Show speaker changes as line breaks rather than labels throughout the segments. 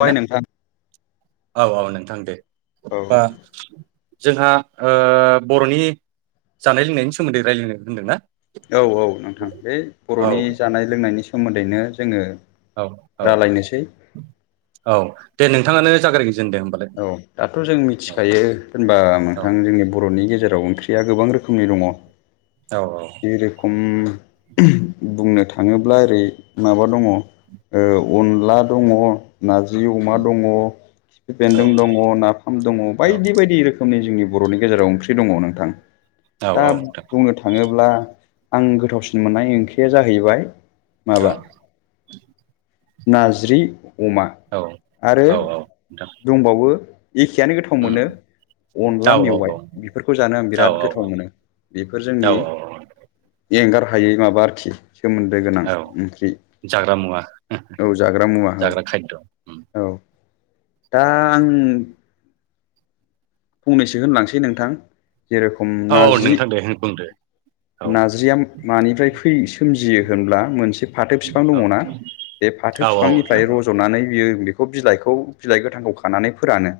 जाबाय
हाय
ना?
नोंथां
औ औ नोंथां दे
औ
होमबा जोंहा ओ बर'नि जानाय-लोंनायनि सोमोन्दै रायलायनो होनदोंना?
औ औ नोंथां बे
औ
बर'नि जानाय-लोंनायनि सोमोन्दैनो जोङो
औ औ
रायलायनोसै
औ दे नोंथाङानो जागायग्रो
औ दाथ' जों मिथिखायो होनबा
औ
नोंथां जोंनि बर'नि गेजेर आव ओंख्रिया गोबां रोखोमनि दङ।
औ औ
जेरै खम बुंनो थाङोब्ला ओरै माबा दङ ओ अनला दङ, नारजि अमा
उम
दङ, खिफि
औ
बेन्दों दङ, नाफाम दङ
औ
बायदि बायदि रोखोमनि जोंनि बर'नि गेजेराव ओंख्रि दङ नोंथां।
औ
दा
औ नोंथां
बुंनो थाङो ब्ला आं गोथावसिन मोननाय ओंख्रिया जाहैबाय
औ
नाज्रि अमा
औ
आरो
औ औ नोंथां
दंबावो एखेआनो गोथाव
उम
मोनो
औ
अनला
औ
मेवाइ बेफोरखौ जानो आं
औ
बिराद गोथाव मोनो। बेफोर
औ
जोंनि एंगार हायै माबा आरोखि सोमोन्दो गोनां
औ औ
ओंख्रि
जाग्रा मुवा
औ जाग्रा मुवा औ
जाग्रा खायद' उम
औ। दा आं फंनैसो होनलांसै नोंथां जेरखम
औ औ
नारजि
नोंथां दे बुंदो औ
नाज्रिया मानिफ्राय फैयो सोमजियो होनब्ला मोनसे फाथो बिफां
औ
दङना बे
औ
फाथो
औ नोंथां
बिफांनिफ्राय रज'नानै बियो बेखौ बिलाइखौ बिलाइ गोथांखौ खानानै फोरानो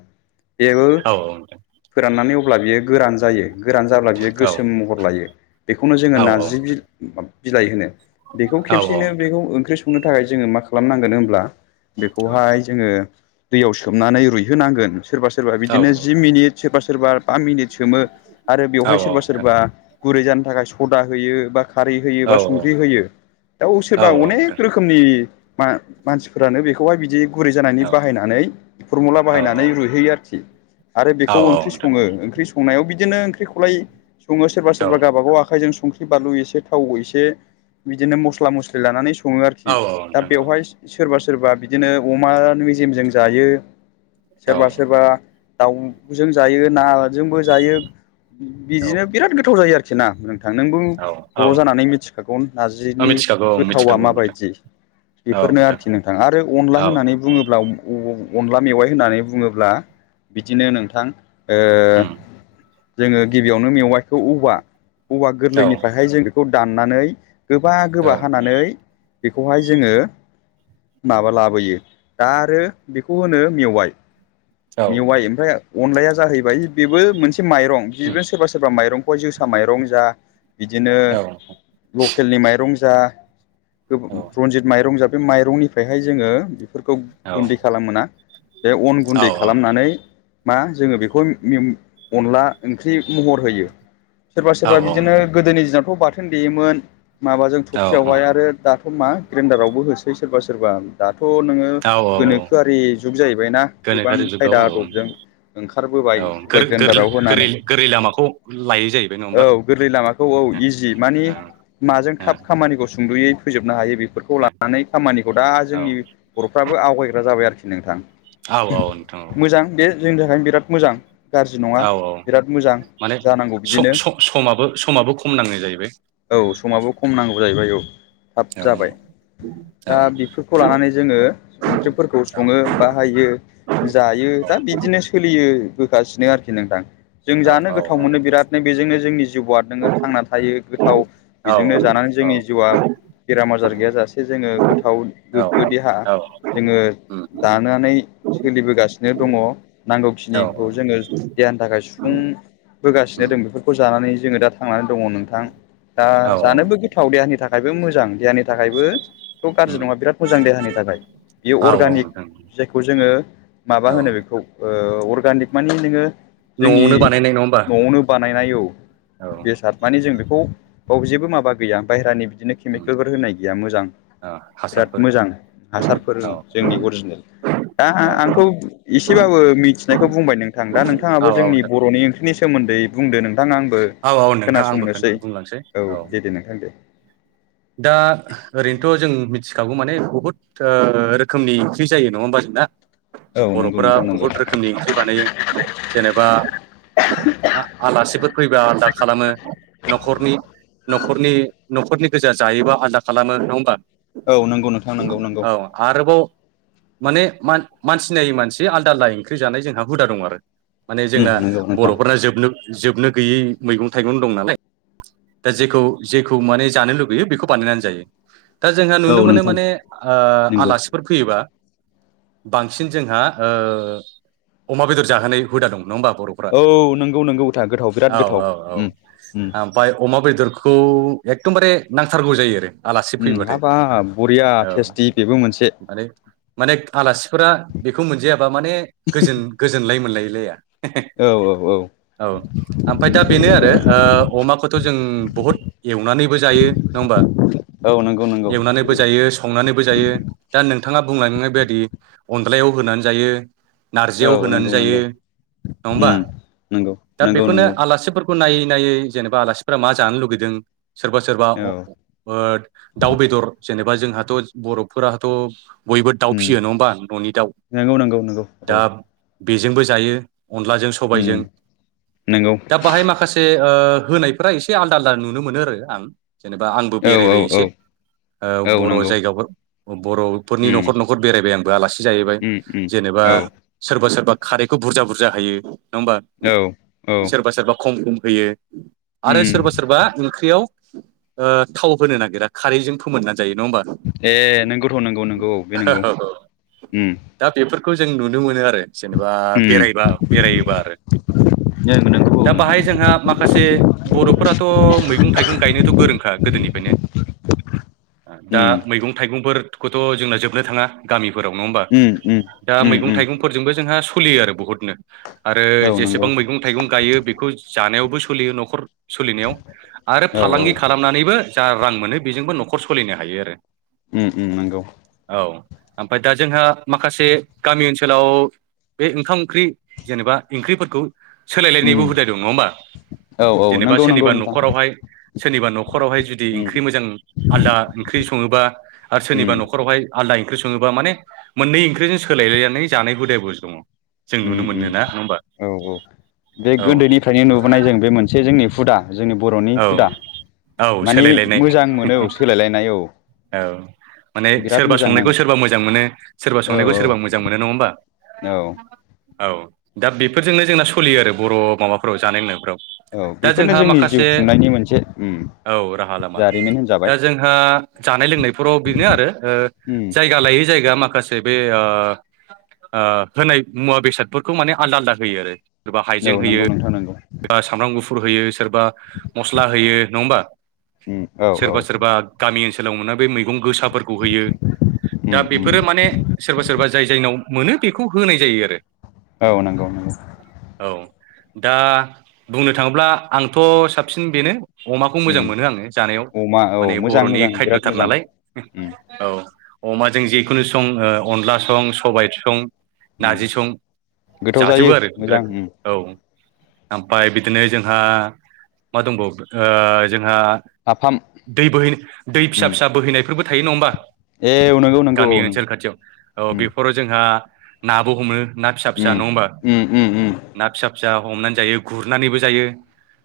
बेबो
औ औ
फोराननानै अब्ला बियो गोरान जायो। गोरान जाब्ला बियो
औ
गोसोम महर लायो बेखौनो जोङो
औ औ
नार्जि
नोंथां
बि-बिलाइ होनो। बेखौ
औ औ
खेबसेनो बेखौ ओंख्रि संनो थाखाय जोङो मा खालामनांगोन होमब्ला बेखौहाय जोङो दैयाव सोमनानै रुइहोनांगोन सोरबा सोरबा बिदिनो जि मिनिट सोरबा सोरबा बा मिनिट सोमो आरो बेवहाय सोरबा
नोंथां
सोरबा गुरै जानो थाखाय सदा होयो बा खारै होयो
औ
बा
औ
संख्रि होयो बेव
औ
सोरबा
नोंथां
अनेक रोखोमनि मा-मानसिफोरानो बेखौहाय बिदि गुरै जानानै
औ
बाहायनानै फरमुला
औ औ
बाहायनानै रुइहैयो आरोखि। आरो
औ
बेखौ
औ
ओंख्रि
नोंथां
सङो ओंख्रि संनायाव बिदिनो ओंख्रिखौलाय सङो सोरबा
औ
सोरबा गावबागाव आखाइजों स संख्रि बानलु एसे थाव एसे बिदिनो मस्ला मस्लि लानानै सङो
औ
आरोखि
औ
दा
नोंथां औ
बेवहाय सोरबा सोरबा बिदिनो अमा मेजेमजों जायो।
औ
सोरबा सोरबा दाउजों जायो नाजोंबो जायो। बिदिनो बिराद गोथाव जायो आरोखि ना। थां, नोंगौ
औ औ
बर' जानानै मिथिखागौ
औ
नारजिनि
मिथिखागौ औ
गोथावा
मिथिखागौ नोंथां
माबायदि। बेफोरनो आरोखि नोंथां आरो अनला
औ
होननानै बुङोब्ला अअ अनला मेवाइ होननानै बुङोब्ला बिदिनो नोंथां ओ
उम
जोङो गिबियावनो मेवाइखौ औवा औवा
औ
गोरलैनिफ्रायहाय जों बेखौ दाननानै गोबा गोबा
नोंथां
हानानै बेखौहाय जोङो माबा लाबोयो दा आरो बेखौ होनो मेवाइ
औ
मेवाइ
नोंथां
ओमफ्राय अनलाया जाहैबाय बेबो मोनसे माइरं
उम
बिनो सोरबा सोरबा माइरं खय जोसा माइरं जा बिदिनो
औ नोंथां औ नोंथां औ
लकेलनि माइरं जा
औ
रनजित माइरं जाबै माइरंनिफ्रायहाय जोङो फोरखौ गुन्दै खालाम मोना बे अन गुन्दै खालामनानै। मा जोङो बेखौ उम अनला ओंख्रि महर होयो। सोरबा सोरबा बिदिनो गोदोनि दिनावथ' बाथोन देयोमोन माबाजों
औ औ
थफियावहाय आरो दाथ' मा ग्रेन्डारावबो होसै सोरबा सोरबा दथह थ' नोङो
औ
गोनोखोआरि जुग जाहैबायना गोबां
गोनोखोआरि जुगाव
खायदा
औ
आदबजों ओंखारबोबाय
औ
सुपार
गोर- गोरलै
जेनदाराव
गोरै
होनानै
गोरै लामाखौ लायै जाहैबाय नङा होमबा
औ गोरलै लामाखौ औ
ओ
इजि माने
ओ
माजों थाब खामानिखौ सुंदुयै फोजोबनो हायो बे बेफोरखौ लानानै खामानिखौ दा
ओ
जोंनि बर'फ्राबो आवगायग्रा जाबाय आरोखि नोंथां।
औ नोंथां औ
मोजां बे जोंनि थाखायनो बिराद मोजां गाज्रि नङा
औ औ
बिराद मोजां
माने
जानांगौ
स
बिदिनो
स समाबो समाबो खम नाङो। जायैबाय
औ समाबो खम नांगौ जाहैबाय औ थाब
औ
जाबाय। दा बेफोरखौ लानानै जोङो ओंख्रिफोरखौ सङो बाहायो जायो दा बिदिनो सोलियो होगासिनो आरोखि नोंदां। जों जानो गोथाव मोनो बिरादनो बेजोंनो जोंनि जिउआ नोङो थांना थायो गोथाव
औ
बेजोंनो जानानै। जोंनि जिउआ बेराम आजार गैयाजासे जोङो गोथाव गोग्गो देहा जोङो दानानै सोलिबोगासिनो दङ नांगौखिनिखौ जोङो देहानि थाखाय सुफुं होगासिनो दं बेफोरखौ जानानै जोङो दा थांनानै दङ नोंथां दा जानोबो गोथाव देहानि थाखाय। थाखायबो मोजां देहानि थाखायबोथ' गाज्रि नङा बिराद मोजां देहानि थाखाय बियो अर्गानिक जायखौ जोङो
औ
माबा होनो बेखौ ओ अर्गानिक मानि नोङो जोंनि
नोंथां औ
न'आवनो बानाय नायनाय औ बेसाद माने जों बेखौ बाव जेबो माबा गैया बाहेरानि बिदिनो केमिकेलफोर होनाय गैया मोजां। बिराद मोजां हासारफोर दं जोंनि अरिजिनेल दा आंथ' इसेबाबो मिथिनायखौ बुंबाय नोंथां दा
औ
नोंथाङाबो जोंनि बर'नि ओं नि सोमोन्दै बुंदो नोंथाङा आंबो
औ नोंथां आंबो
खोनासंनोसै
बुंलांसै
औ दे दे नोंथां दे
दा ओरैनोथ' जों मिथिखागौ मानि बुहुत ओ रोखोमनि ओंख्रि जायो नङा होमबा
औ नंगौ
बर'फोरा
नोंथां नंगौ
बहुद रोखोमनि ओंख्रि बानायो जेनेबा आ आलासिफोर फैबा आलदा खालामो न'खरनि न'खरनि नख गोजा जायोबा आलादा खालामो नङा होमबा
औ नंगौ नोंथां नंगौ नंगौ
औ आरोबाव माने मानसि नायै मानसि आलदा आलदा ओंख्रि जानाय जोंहा हुदा दं आरो। माने जोंना
नंगौ नोंथां
बर'फोरना जोबनो जोबनो गैयै मैगं थाइगं दं नालाय दा जेखौ जेखौ माने जानो लु होयो बेखौ बानायनानै जायो दा जोंहा
औ
नुनो मोनो
नोंथां
माने ओ
नंगौ
आलासिफोर फैयोबा बांसिन जोंहा अमा बेदर जाहोनाय हुदा दं नङा होमबा बर'फोरा
औ नंगौ नंगौ था गोथाव बिराद
औ
गोथाव
औ औ
उम उम
ओमफ्राय अमा बेद बेदरखौ एखदमबारे नांथारगौ जायो आरो। आलासि
उम
फैबाथाय
हाबाब बरिया टेस्टि बेबो मोनसे
आरे माने आलासिफोरा बेखौ मोनजायाबा माने गोजोन गोजोनलाय मोनलायो।
औ औ औ
औ ओमफ्राय दा बेनो आरो अमाखौथ' जों बहुद एवनानैबो जायो। बा
औ नंगौ नंगौ
एवनानैबो जायो संनानैबो जायो दा नोंथाङा बुंलांनाय बादि अ अनल्दायाव होनानै जायो।
औ
नारजियाव होनानै
नंगौ
जायो
नंगौ
नंङाहोमबा
उम नंगौ
दा
नंगौ
बेखौनो
नंगौ
आलासिफोर खौ नायै नायै जेनेबा आलासिफोरा मा जानो लुगैदों सोरबा सोरबा
औ
अ ओ दाउ बेदर जेनेबा जोंहाथ' बर'फोराथ' बयबो दाउ
उम
फिसियो नङा होमबा न'नि दाउ
नंगौ नंगौ नंगौ
दा
औ
बेजोंबो जायो अनलाजों
उम
सबायजों
नंगौ
दा बाहाय माखासे ओ होनायफ्रा एसे आलदा आलदा नुनो मोनो आरो आं। जेनेबा आंबो
औ औ
बेरायबाय एसे
औ औ
बर'
नंगौ
जायगाफोर बर'फोरनि
उम
न'खर न'खर बेरायबाय आंबो आलासि जाहैबाय
उम उम
जेनेबा
औ
सोरबा सोरबा खारैखौ बुरजा बुरजा होयो नङा होमबा
औ औ
सोरबा सोरबा खम खम होयो आरो
उम
सोरबा सोरबा ओंख्रियाव ओ थाव होनो नागिरा खारैजों फोमोनो जायो नङा होमबा
ए नोंगौथ' नंगौ नंगौ औ बे नंगौ
ओहोऔ
उम
दा बेफोर खौ जों नुनो मोनो आरो जेनेबा
उम
बेरायबा बेरायोबा आरो
नंगौ औ
दा
नोंथां
बाहाय जोंहा माखासे बर'फोराथ' मैगं थाइगं गायनो द गोदोनिफ्रायनो दा
उम
मैगं थाइगंफोर खौथ' जोंना जोबनो थाङा गामिफोराव नङा होमबा
उम उम
दा
उम
मैगं
उम
थाइगंफोरजोंबो जोंहा सोलियो आरो बहुतनो आरो
औ नंगौ
जेसेबां मैगं थाइगं गायो बेखौ जानायावबो सोलियो न'खर सलिनायाव आरो
औ
फालांगि बो जा रां मोनो बेजोंबो न'खर सलिनो हायो आरो‌।
उ उ नंगौ
औ ओमफ्राय दा जोंहा माखासे गामि ओनसोलाव बे ओंखाम ओंख्रि जेनेबा ओंख्रिफोरखौ।
उम
सोलायलायनायबो हुदा दं नङा होमबा,
औ औ
जेनेबा
नंगौ नंगौ
सोरनिबा
नोंथां
न'खरावहाय सोरनिबा न'खरावहाय जुदि
उम
ओंख्रि मोजां आलदा ओंख्रि सङोबा आरो सोरनिबा
उम
न'खरावहाय आलदा ओंख्रि सङोबा माने मोननै ओंख्रिजों सोलायलायनानै जानाय हुदाबो दङ। जों
उम
नुनो मोनो
उम
ना नङा होमबा
औ औ बे
औ
गोदोनिफ्रायनो नुबोनाय जों बे मोनसे जोंनि हुदा। जोंनि बर'नि
औ
हुदा
औ
मानि
सोलायलायनाय
मोजां मोनो औ सोलायलायनाय औ।
औ माने
बिराद
सोरबा
मोजां
संनायखौ
नाङो
सोरबा मोजां मोनो, सोरबा
औ
संनायखौ
औ
सोरबा मोजां मोनो नङा होमबा?
औ।
औ दा बेफोरजोंनो जोंना सलियो आरो बर' माबाफोराव जानाय लोंनायफ्राव।
औ बेफोरनो जोंनि जिउ खुंनायनि मोनसे ओ
औ राहा लामा दा जोंहा जानाय लोंनायफोराव बेनो आरो
उम
जायगा लायै जायगा माखा से बे ओ ओ होनाय मुवा बेसादफोरखौ माने आलदा आलदा होयो आरो।
औ नंगौ नोंथां नोंगौ।
सोरा सामब्राम गुफुर होयो, सोरबा मस्ला होयो नङा होमबा।
उम औ औ
सोरबा सोरबा गामि ओनसो लाव बे मैगं गोसाफोरखौ होयो दा
उम उम
बेफोरो माने सोरबा सोरबा जाय जायनाव मोनो बेखौ होनाय जायो आरो।
औ नंगौ नंगौ।
औ दा बुंनो थाङोब्ला आंथ' साबसिन बेनो। अमाखौ मोजां
उम
मोनो आङो जानायाव।
अमा औ
माने
मोजां
बर'नि
मोजां बिराद
खायदथार
मोजां
नालाय
उम
हो औ। अमाजों जिखुनु सं ओ अनला सं, सबायाइ सं,
उम
नारजि सं
गोथाव जायो
जाजोबो आरो
मोजां
बिराद
उम
औ। ओमफ्राय बिदिनो जोंहा मा दंबावो ओ जोंहा
नाफाम
दै बोहै दै फिसा
उम
फिसा बोहैनायफोरबो थायो नङा होमबा?
ए नंगौ नंगौ
गामि
औ नंगौ
ओनसोल खाथियाव औ
उम
बेफोराव जोंहा नाबो हमो ना फिसा फिसा
उम
नंङा होमबा,
उम उम उम
ना फिसा फिसा हमनानै जायो ह, गुरनानैबो जायो।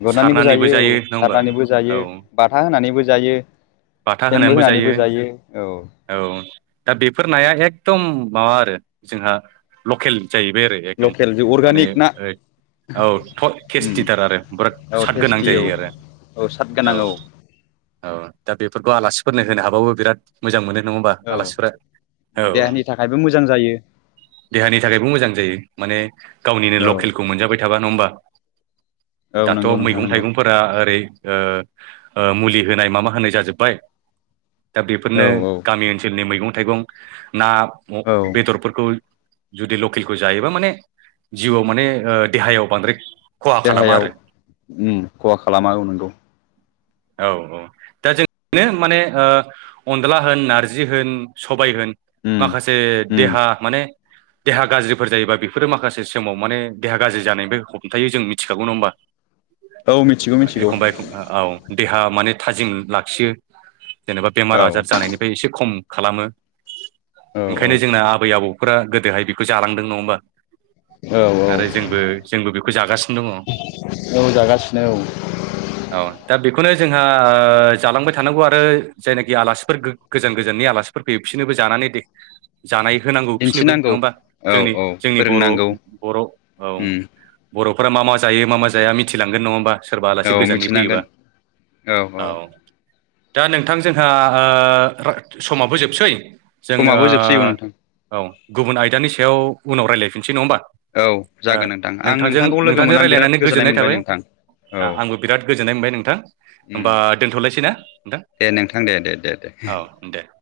गुरनानैबो
सारनानैबो
जायो औ
नङा होमबा
सारनानैबो जायो,
औ
बाथा होनानैबो जायो। सेनबो होनानैबो जायो औ।
दा बेफोर नाया एकदम माबा आरो जोंहा लकेल जायो बे एखदम
लकेल जे
माने
अर्गानिक ना
ओ औ
उम
टेस्टिथार आरो बिराद
औ
साद गोनां
टेस्टि औ
जायो आरो
औ साद गोनां औ
औ दा बेफोरखौ आलासिफोरनो होनो हाबाबो बिराद मोजां मोनो। नङाहोमबा
औ
आलासिफोरा औ।
देहानि थाखायबो मोजां जायो
देहानि थाखायबो मोजां जायो माने गावनिनो
औ
लकेलखौ मोनजाबाय थाबा नङा होमबा
औ
दाथ'
नंगौ नोंथां
मैगं
नंगौ
थाइगंफोरा ओरै ओ ओ मुलि होनाय माबा होनाय जाजोब्बाय। दा
औ
बेफोरनो
औ
गामि ओनसोलनि मैगं थाइगं ना
औ
बेदरफोरखौ जुदि लकेलखौ जायोबा माने जिउआव माने देहायाव बांद्राय खहा खालामा
देहायाव
आरो
ओ खहा खालामा नांगौ।
औ औ दा जोंनो माने अनला होन, नारजि होन, सबाय होन
उम
माखासे
उम
देहा माने देहा गाज्रिफोर जायोबा बेफोरो माखासे समाव माने देहा गाज्रि जानाय बे हमथायो जों मिथिखागौ नङा होमबा
औ मिथिगौ मिथिगौ
एखमबा एखमबा औ। देहा माने थाजिम लाखियो जेनेबा बेमार
औ
आजार जानायनिफ्राय एसे खम खालामो
औ
ओंखायनो जोंना आबै आबौफोरा गोदोहाय बेखौ जालांदों नङा होमबा।
औ औ
आरो जोंबो जोंबो बेखौ जागासिनो दङ
औ जागासिनो औ
औ दा बेखौ बेखौनो जोंहा ओ जालांबाय थानांगौ आरो जायनाखि आलासिफोर गो-गोजान गोजाननि आलासिफोर फै बिसिनोबो जानानै दे जानाय होनांगौ फिसिनोबो
दिन्थिनांगौ
नङा होमबा
औ
जोंनि
औ
जोंनि बर'
फोरोंनांगौ
बर' औ।
उम
बर'फोरा मा मा जायो मा मा जाया मिथिलांगोन नङा होमबा। सोरबा
औ
आलासि गोजाननि
मिथिनांगोन
फैयोबा औ दा नोंथां जोंहा ओ समाबो जोबसै जोङो
समाबो जोबसैगौ नोंथां
औ गुबुन आयदानि सायाव उनाव रायज्लायफिनसै नङा होमबा
औ
ओ
जागोन नोंथां आं
नोंथांजों
नोंथांखौ लोगो
नोंथांजों
मोननानै बिराद
रायज्लायनानै गोजोननाय
मोनबाय
थाबाय
नोंथां औ
आंबो बिराद गोजोननाय मोनबाय नोंथां
उम
होमबा दोनथ'लायसै ना नोंथां
दे नोंथां दे दे दे दे
औ दे